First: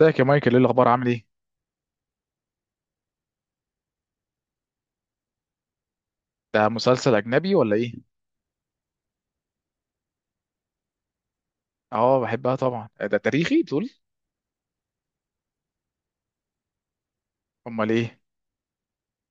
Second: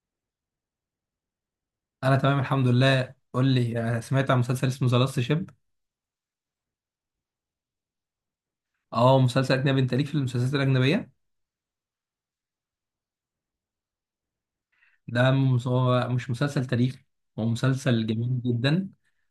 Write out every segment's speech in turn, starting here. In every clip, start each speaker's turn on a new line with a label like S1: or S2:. S1: ازيك يا مايكل؟ ايه الاخبار؟ عامل ايه؟
S2: انا تمام الحمد لله، قول لي أنا سمعت عن مسلسل اسمه ذا لاست شيب.
S1: ده مسلسل اجنبي ولا ايه؟
S2: اه، مسلسل اجنبي. انت ليك في المسلسلات الاجنبيه؟
S1: اه بحبها طبعا. ده تاريخي تقول.
S2: هو مش مسلسل تاريخي. هو
S1: امال
S2: مسلسل
S1: ايه؟
S2: جميل جدا.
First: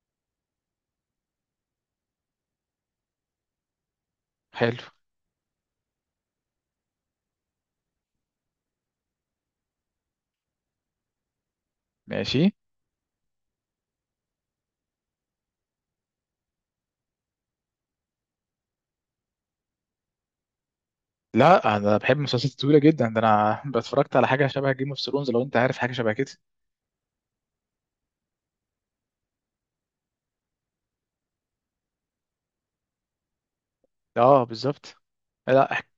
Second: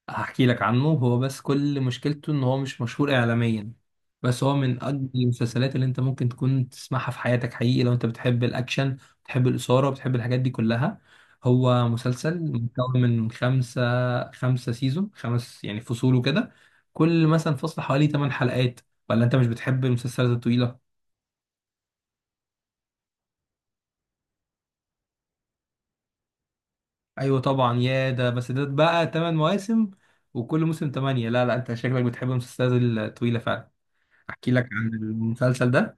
S2: هحكي لك عنه. هو بس كل مشكلته ان هو مش مشهور اعلاميا، بس هو
S1: حلو.
S2: من اجمل المسلسلات اللي انت ممكن تكون تسمعها في حياتك حقيقي، لو انت بتحب الاكشن، بتحب الاثاره، بتحب الحاجات دي كلها. هو مسلسل
S1: ماشي.
S2: مكون من خمسة سيزون، خمس يعني فصول وكده. كل مثلا فصل حوالي 8 حلقات. ولا انت مش بتحب المسلسلات الطويلة؟
S1: لا، انا بحب مسلسلات طويله جدا، ده انا اتفرجت على حاجه شبه جيم اوف ثرونز، لو انت عارف حاجه شبه كده.
S2: ايوه طبعا، يا ده بس ده بقى ثمان مواسم، وكل موسم ثمانية. لا، لا، انت شكلك بتحب المسلسلات الطويلة فعلا.
S1: اه
S2: احكي لك عن
S1: بالظبط. لا،
S2: المسلسل ده.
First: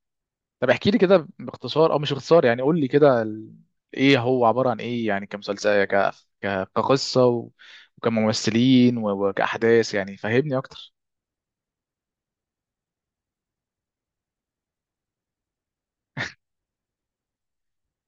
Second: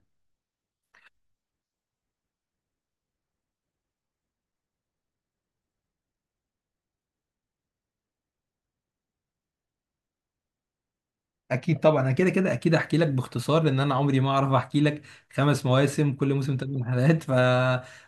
S1: طب احكي لي كده باختصار او مش باختصار، يعني قول لي كده ايه هو عباره عن ايه، يعني كمسلسل، كقصه و وكممثلين و وكاحداث يعني فهمني اكتر.
S2: اكيد طبعا، انا كده كده اكيد احكي لك باختصار، لان انا عمري ما اعرف احكي لك. خمس مواسم، كل موسم ثمان حلقات.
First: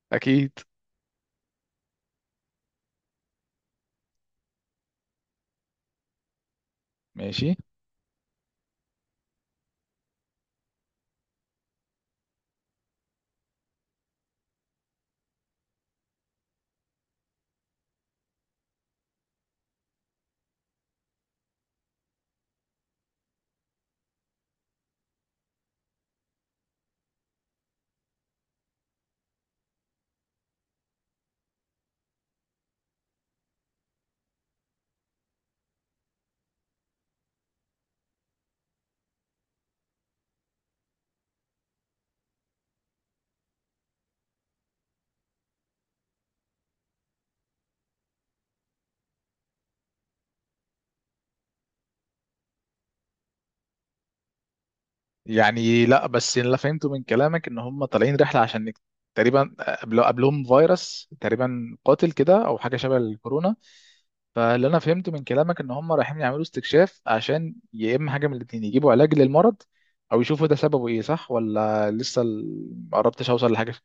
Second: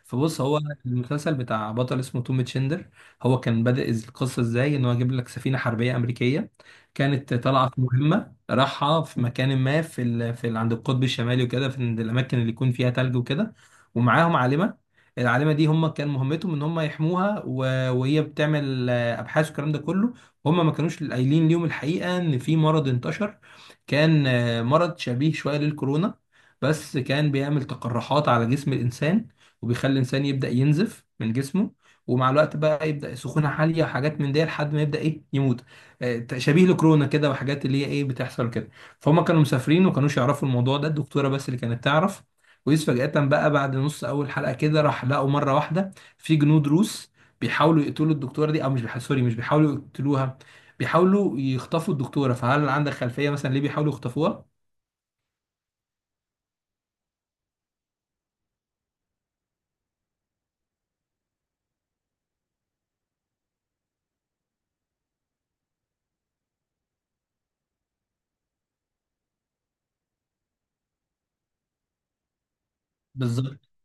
S2: فبص.
S1: اكيد.
S2: هو المسلسل بتاع بطل اسمه توم تشندر. هو كان بدأ القصه ازاي ان هو جاب لك سفينه حربيه امريكيه، كانت
S1: ماشي.
S2: طالعه في مهمه، راحها في مكان ما عند القطب الشمالي وكده، في عند الاماكن اللي يكون فيها ثلج وكده. ومعاهم عالمه. العالمه دي هم كان مهمتهم ان هم يحموها، وهي بتعمل ابحاث والكلام ده كله. هم ما كانوش قايلين ليهم الحقيقة، ان في مرض انتشر، كان مرض شبيه شوية للكورونا. بس كان بيعمل تقرحات على جسم الانسان، وبيخلي الانسان يبدأ ينزف من جسمه، ومع الوقت بقى يبدأ سخونة عالية وحاجات من دي لحد ما يبدأ ايه، يموت. شبيه لكورونا كده، وحاجات اللي هي ايه، بتحصل كده. فهم كانوا مسافرين وما كانوش يعرفوا الموضوع ده، الدكتورة بس اللي كانت تعرف. ويس فجأة بقى، بعد نص أول حلقة كده، راح لقوا مرة واحدة في جنود روس بيحاولوا يقتلوا الدكتورة دي. أو مش بيحاولوا، سوري، مش بيحاولوا يقتلوها، بيحاولوا يخطفوا الدكتورة. فهل عندك خلفية مثلا ليه بيحاولوا يخطفوها؟
S1: يعني لا، بس اللي فهمته من كلامك ان هم طالعين رحله عشان تقريبا قبلهم فيروس تقريبا قاتل كده، او حاجه شبه الكورونا. فاللي انا فهمته من كلامك ان هم رايحين يعملوا استكشاف عشان يا اما حاجه من الاتنين يجيبوا علاج للمرض، او يشوفوا ده سببه ايه. صح ولا لسه ما قربتش اوصل
S2: بالظبط.
S1: لحاجه؟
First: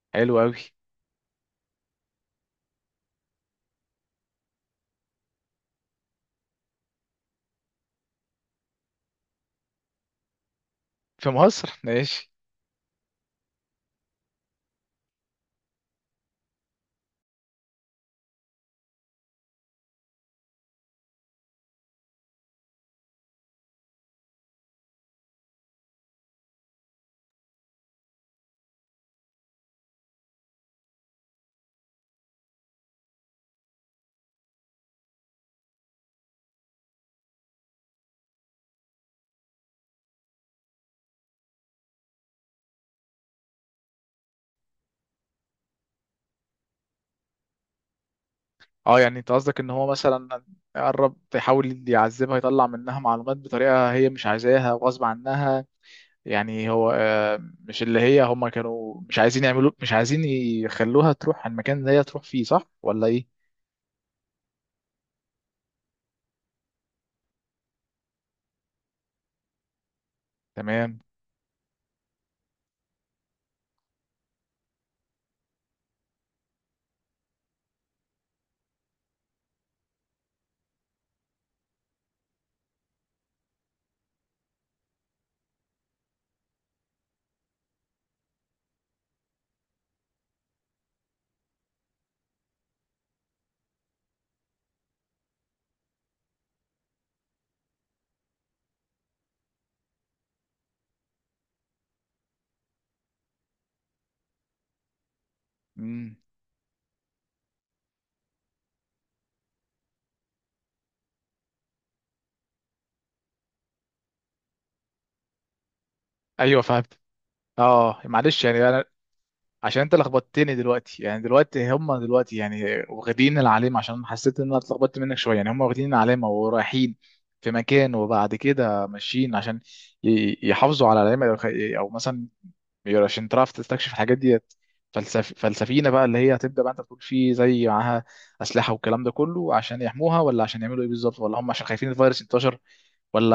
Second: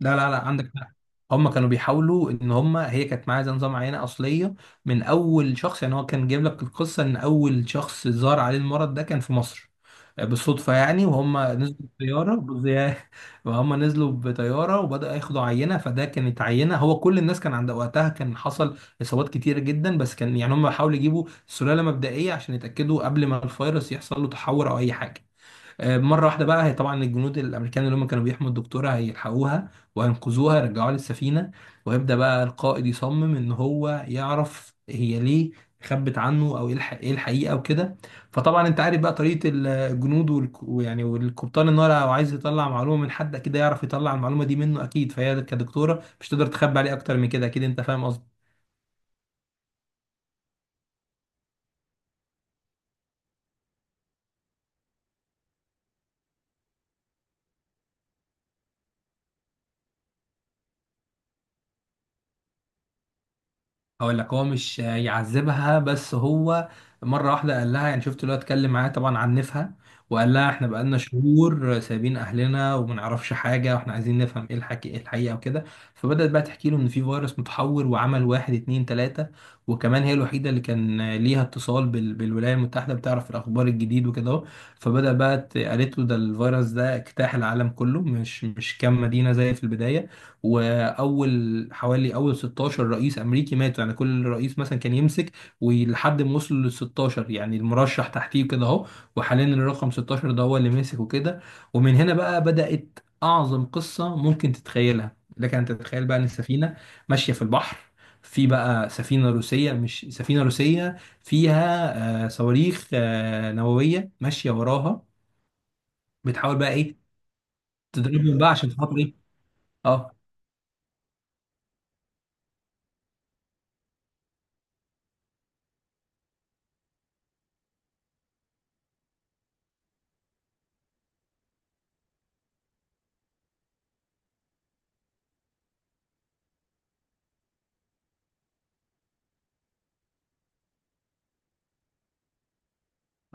S2: لا، لا،
S1: حلو
S2: لا،
S1: قوي.
S2: عندك حق. هم كانوا بيحاولوا ان هم، هي كانت معاها زي نظام عينة اصلية من اول شخص. يعني هو كان جايب لك القصة ان اول شخص ظهر عليه المرض ده كان في مصر، بالصدفة يعني.
S1: في
S2: وهم
S1: مصر
S2: نزلوا
S1: ماشي.
S2: بطيارة وهم نزلوا بطيارة وبدأوا ياخدوا عينة. فده كانت عينة. هو كل الناس كان، عند وقتها كان حصل إصابات كتيرة جدا، بس كان يعني هم بيحاولوا يجيبوا سلالة مبدئية عشان يتأكدوا قبل ما الفيروس يحصل له تحور أو أي حاجة. مرة واحدة بقى، هي طبعا الجنود الأمريكان اللي هم كانوا بيحموا الدكتورة هيلحقوها وهينقذوها، يرجعوها للسفينة. ويبدأ بقى القائد يصمم إن هو يعرف هي ليه خبت عنه، أو إيه إيه الحقيقة وكده. فطبعا أنت عارف بقى طريقة الجنود ويعني والقبطان، إن هو لو عايز يطلع معلومة من حد كده، يعرف يطلع المعلومة دي منه أكيد. فهي كدكتورة مش تقدر تخبي عليه أكتر من كده، أكيد أنت فاهم.
S1: اه، يعني انت قصدك ان هو مثلا يقرب يحاول يعذبها، يطلع منها معلومات بطريقه هي مش عايزاها وغصب عنها. يعني هو مش اللي هي، هم كانوا مش عايزين يخلوها تروح على المكان اللي هي تروح فيه. صح ولا ايه؟
S2: هقول لك، هو مش يعذبها، بس هو مره واحده قال لها، يعني شفت اللي هو اتكلم معاها، طبعا عنفها، وقال لها احنا
S1: تمام.
S2: بقالنا شهور سايبين اهلنا وما نعرفش حاجه، واحنا عايزين نفهم ايه الحكي، ايه الحقيقه وكده. فبدات بقى تحكي له ان في فيروس متحور، وعمل واحد اتنين تلاته. وكمان هي الوحيده اللي كان ليها اتصال بالولايات المتحده، بتعرف الاخبار الجديد وكده اهو. فبدا بقى قالت له ده الفيروس ده اجتاح العالم كله، مش كام مدينه زي في البدايه. حوالي اول 16 رئيس امريكي ماتوا، يعني كل رئيس مثلا كان يمسك ولحد ما وصل لل 16، يعني المرشح تحتيه كده اهو. وحاليا الرقم 16 ده هو اللي ماسك وكده. ومن هنا بقى بدأت اعظم قصة ممكن تتخيلها. لك ان تتخيل
S1: مم.
S2: بقى ان السفينة ماشية في البحر، في بقى سفينة روسية، مش سفينة روسية، فيها صواريخ نووية ماشية وراها، بتحاول
S1: ايوه
S2: بقى ايه،
S1: فهمت. اه
S2: تضربهم
S1: معلش،
S2: بقى
S1: يعني
S2: عشان
S1: انا
S2: خاطر ايه.
S1: عشان انت
S2: اه.
S1: لخبطتني دلوقتي، يعني دلوقتي هم دلوقتي يعني واخدين العلامه، عشان حسيت ان انا اتلخبطت منك شويه. يعني هم واخدين العلامه ورايحين في مكان، وبعد كده ماشيين عشان يحافظوا على العلامه، أو مثلا بيقول عشان تعرف تستكشف الحاجات ديت. فلسفينا بقى اللي هي هتبدا، بقى انت بتقول فيه زي معاها اسلحه والكلام ده كله، عشان يحموها ولا عشان يعملوا ايه بالظبط؟ ولا هم عشان خايفين الفيروس ينتشر؟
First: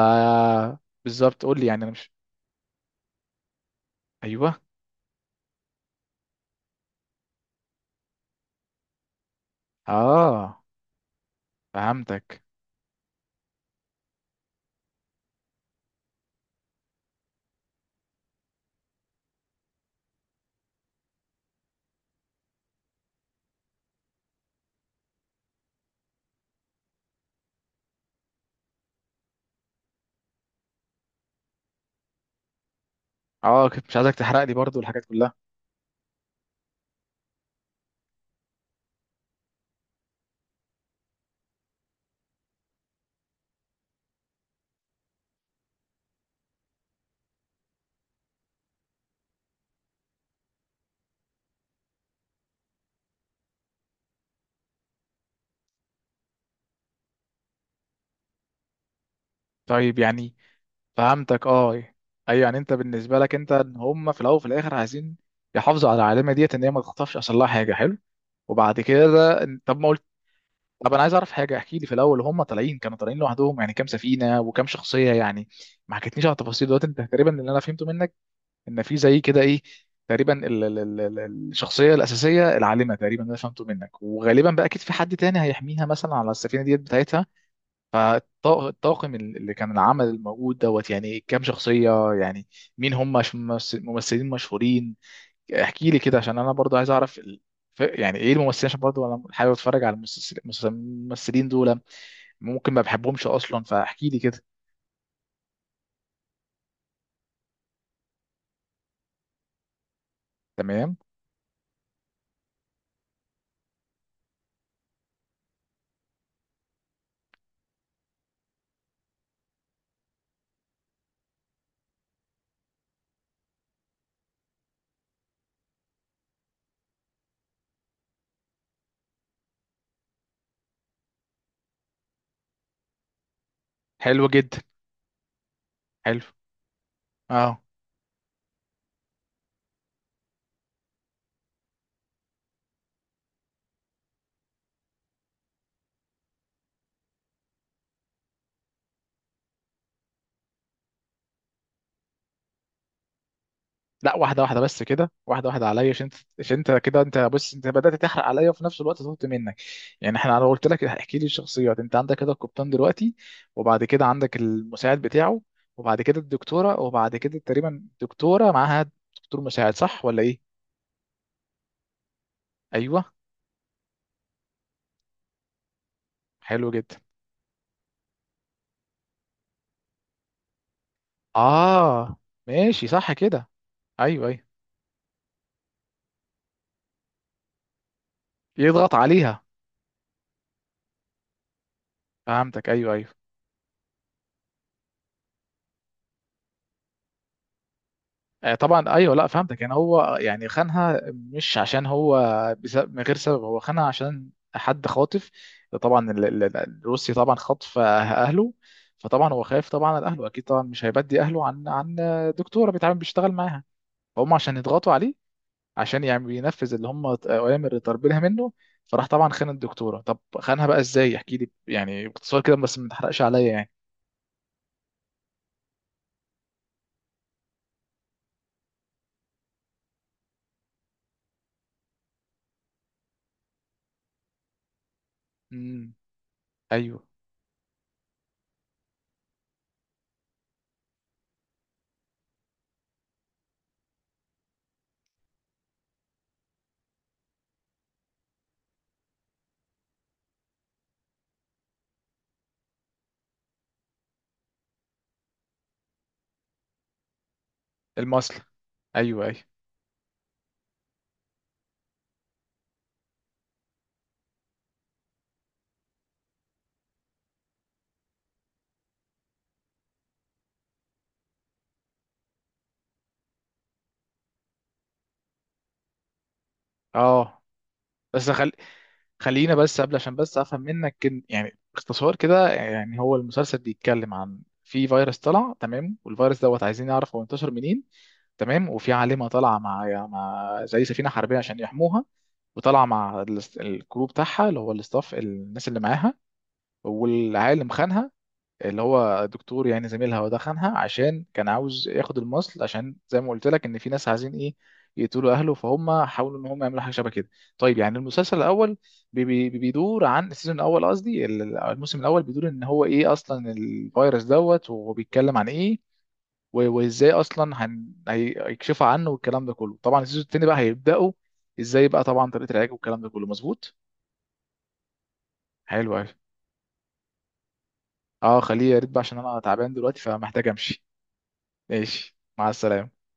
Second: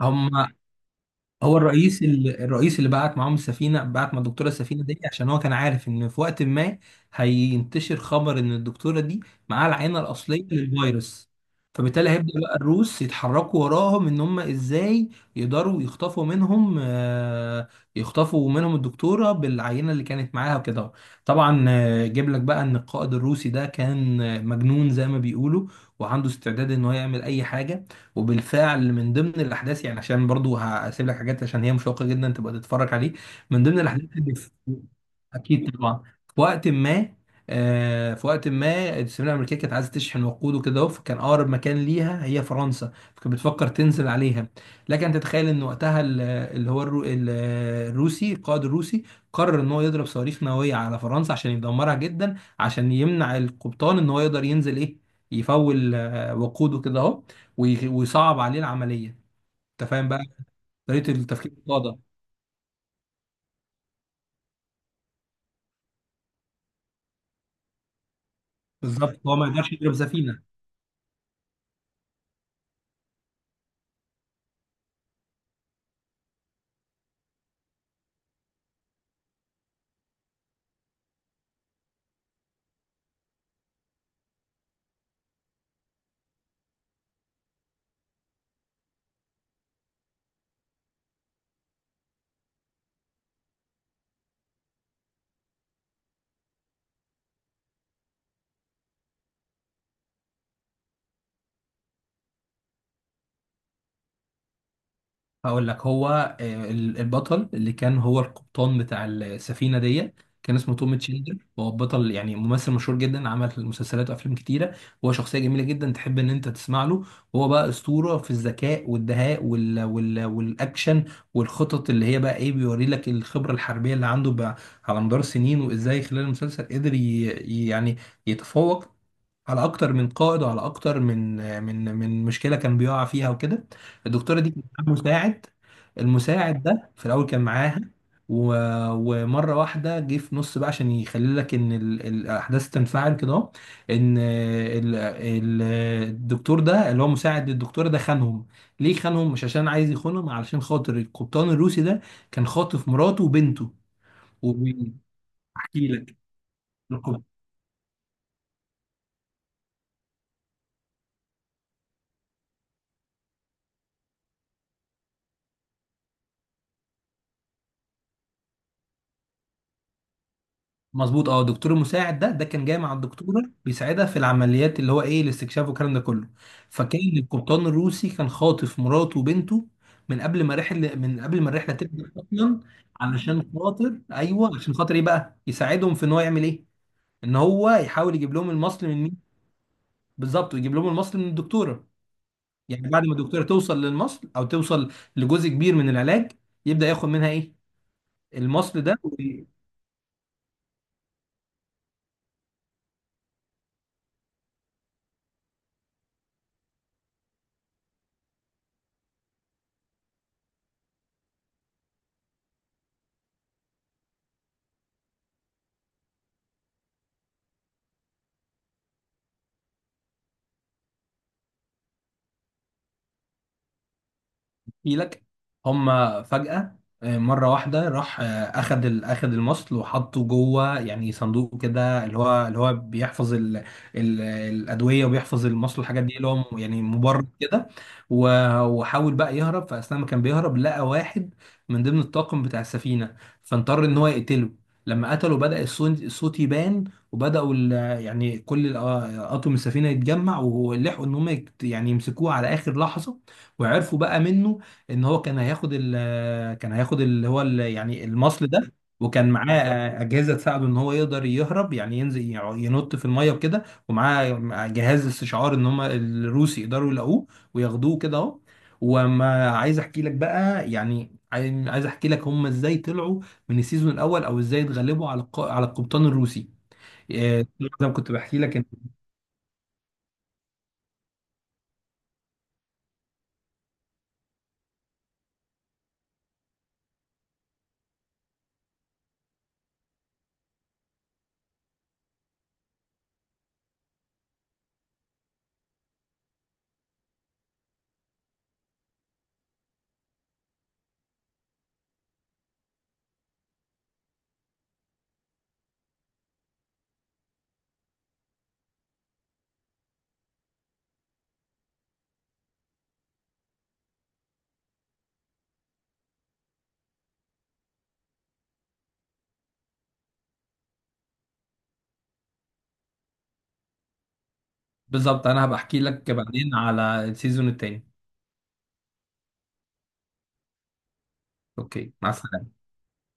S2: هم
S1: بالظبط،
S2: هو
S1: قول لي، يعني انا
S2: الرئيس،
S1: مش.
S2: الرئيس اللي بعت معاهم السفينه، بعت مع الدكتوره
S1: ايوه.
S2: السفينه دي عشان هو كان عارف ان في وقت ما هينتشر خبر ان الدكتوره دي معاها العينه الاصليه
S1: اه
S2: للفيروس. فبالتالي هيبدا
S1: فهمتك.
S2: بقى الروس يتحركوا وراهم، ان هم ازاي يقدروا يخطفوا منهم، يخطفوا منهم الدكتوره بالعينه اللي كانت معاها وكده. طبعا، جيب لك بقى ان القائد الروسي ده كان مجنون زي ما بيقولوا، وعنده استعداد ان هو يعمل اي حاجه. وبالفعل من ضمن الاحداث، يعني عشان برضو هسيب لك حاجات عشان هي مشوقه جدا تبقى تتفرج عليه، من
S1: اه
S2: ضمن
S1: كنت مش عايزك
S2: الاحداث اللي
S1: تحرق
S2: في-
S1: لي برضو الحاجات كلها.
S2: اكيد طبعا، في وقت ما، في وقت ما السفينه الامريكيه كانت عايزه تشحن وقود وكده أهو، فكان اقرب مكان ليها هي فرنسا، فكانت بتفكر تنزل عليها. لكن تتخيل ان وقتها ال- اللي هو الرو... ال- القائد الروسي قرر ان هو يضرب صواريخ نوويه على فرنسا، عشان يدمرها جدا، عشان يمنع القبطان ان هو يقدر ينزل ايه، يفول وقوده كده اهو، ويصعب عليه العمليه. انت
S1: طيب
S2: فاهم بقى
S1: يعني.
S2: طريقه
S1: فهمتك
S2: التفكير
S1: اه.
S2: القاده.
S1: ايوه، يعني انت بالنسبه لك انت، ان هم في الاول وفي الاخر عايزين يحافظوا على العالمه ديت ان هي ما تخطفش، اصل لها حاجه حلو. وبعد
S2: بالظبط، هو
S1: كده
S2: ما يقدرش
S1: طب ما
S2: يضرب
S1: قلت.
S2: سفينه.
S1: طب انا عايز اعرف حاجه، احكي لي في الاول، هم طالعين كانوا طالعين لوحدهم، يعني كام سفينه وكام شخصيه يعني؟ ما حكيتنيش على التفاصيل دلوقتي. انت تقريبا اللي انا فهمته منك ان في زي كده ايه، تقريبا الشخصيه الاساسيه العالمه، تقريبا انا فهمته منك. وغالبا بقى اكيد في حد تاني هيحميها مثلا على السفينه ديت بتاعتها. فالطاقم اللي كان العمل الموجود دوت، يعني كام شخصيه يعني؟ مين هم؟ ممثلين مشهورين؟ احكي لي كده عشان انا برضو عايز اعرف يعني ايه الممثلين، عشان برضو انا حابب اتفرج على المسلسلين دول. ممكن ما بحبهمش اصلا، فاحكي لي كده.
S2: هقول لك، هو البطل اللي كان هو القبطان بتاع السفينه دي كان اسمه توم
S1: تمام.
S2: تشيلدر. هو بطل يعني ممثل مشهور جدا، عمل مسلسلات وافلام كتيره. هو شخصيه جميله جدا تحب ان انت تسمع له. هو بقى اسطوره في الذكاء والدهاء والاكشن والخطط، اللي هي بقى ايه، بيوري لك الخبره الحربيه اللي عنده بقى على مدار السنين، وازاي خلال المسلسل قدر يعني يتفوق على اكتر من قائد، وعلى اكتر من مشكله كان بيقع فيها وكده.
S1: حلو
S2: الدكتوره دي
S1: جدا.
S2: كان معاها مساعد.
S1: حلو.
S2: المساعد ده في الاول كان
S1: اه.
S2: معاها، و... ومره واحده جه في نص بقى عشان يخلي لك ان الاحداث تنفعل كده أهو، ان الدكتور ده اللي هو مساعد الدكتوره ده خانهم. ليه خانهم؟ مش عشان عايز يخونهم، علشان خاطر القبطان الروسي ده كان خاطف مراته وبنته،
S1: لا، واحده واحده بس
S2: وبيحكي
S1: كده، واحده واحده عليا، عشان انت كده، انت
S2: لك،
S1: بص انت بدات تحرق عليا، وفي نفس الوقت طلبت منك. يعني انا قلت لك احكي لي الشخصيات. انت عندك كده القبطان دلوقتي، وبعد كده عندك المساعد بتاعه، وبعد كده الدكتوره، وبعد كده تقريبا دكتوره معاها دكتور مساعد. صح ولا ايه؟
S2: مظبوط. اه، الدكتور المساعد ده كان جاي مع
S1: ايوه.
S2: الدكتوره بيساعدها في العمليات، اللي هو ايه، الاستكشاف والكلام ده كله.
S1: حلو جدا.
S2: فكان القبطان الروسي كان خاطف مراته وبنته من قبل ما الرحله تبدا
S1: اه.
S2: اصلا،
S1: ماشي صح كده.
S2: علشان خاطر
S1: ايوه ايوه.
S2: ايوه، عشان خاطر ايه بقى يساعدهم في ان هو يعمل ايه، ان هو يحاول يجيب لهم المصل
S1: يضغط
S2: من مين.
S1: عليها.
S2: بالظبط، ويجيب لهم المصل من الدكتوره.
S1: فهمتك،
S2: يعني
S1: ايوه
S2: بعد ما
S1: ايوه.
S2: الدكتوره توصل للمصل، او توصل لجزء كبير من العلاج، يبدا ياخد منها ايه، المصل
S1: طبعا
S2: ده.
S1: ايوه، لا فهمتك. يعني هو يعني خانها مش عشان هو من غير سبب. هو خانها عشان حد خاطف. طبعا الروسي طبعا خاطف اهله، فطبعا هو خايف طبعا على اهله، اكيد طبعا مش هيبدي اهله عن دكتوره بيتعامل بيشتغل معاها. فهم عشان يضغطوا عليه، عشان يعني بينفذ اللي هم اوامر اللي طالبينها منه. فراح طبعا خان الدكتوره. طب خانها بقى ازاي؟ احكي لي يعني باختصار كده، بس ما تحرقش عليا يعني.
S2: احكي لك، هما فجأة، مرة واحدة راح أخد المصل، وحطه جوه يعني صندوق كده، اللي هو بيحفظ ال الأدوية، وبيحفظ المصل
S1: امم
S2: والحاجات دي، اللي هو يعني
S1: ايوه.
S2: مبرد كده. وحاول بقى يهرب، فأثناء ما كان بيهرب لقى واحد من ضمن الطاقم بتاع السفينة، فاضطر إن هو يقتله. لما قتله بدأ الصوت يبان، وبدأوا يعني أطقم السفينة يتجمع، ولحقوا إن هم يعني يمسكوه على آخر لحظة. وعرفوا بقى منه ان هو كان هياخد اللي هو يعني
S1: المصل.
S2: المصل ده.
S1: ايوه
S2: وكان
S1: ايوه.
S2: معاه اجهزه تساعده ان هو يقدر يهرب، يعني ينزل ينط في الميه وكده، ومعاه جهاز استشعار ان هم الروس يقدروا يلاقوه وياخدوه كده اهو. وما عايز احكي لك بقى، يعني عايز احكي لك هم ازاي طلعوا من السيزون الاول، او ازاي اتغلبوا على على القبطان الروسي.
S1: اه.
S2: زي ما كنت
S1: بس
S2: بحكي
S1: خل...
S2: لك.
S1: خلينا بس قبل، عشان بس افهم منك يعني باختصار كده، يعني هو المسلسل بيتكلم عن في فيروس طلع. تمام. والفيروس دوت عايزين نعرف هو انتشر منين. تمام. وفي عالمة طالعة مع زي سفينة حربية عشان يحموها، وطالعة مع الكروب بتاعها اللي هو الاستاف، الناس اللي معاها. والعالم خانها، اللي هو دكتور يعني زميلها، ودخنها عشان كان عاوز ياخد المصل، عشان زي ما قلت لك ان في ناس عايزين ايه يقتلوا اهله، فهم حاولوا ان هم يعملوا حاجه شبه كده. طيب يعني المسلسل الاول، بي بي بيدور عن السيزون الاول. قصدي الموسم الاول بيدور ان هو ايه اصلا الفيروس دوت، وهو بيتكلم عن ايه، وازاي اصلا هيكشفوا عنه والكلام ده كله. طبعا السيزون التاني بقى هيبداوا ازاي، بقى طبعا طريقه العلاج والكلام ده كله. مظبوط.
S2: بالظبط، انا هبقى احكي
S1: حلو أوي.
S2: لك بعدين على السيزون التاني.
S1: اه، خليه يا ريت بقى، عشان انا تعبان دلوقتي فمحتاج امشي.
S2: اوكي، مع
S1: ماشي، مع
S2: السلامه.
S1: السلامه.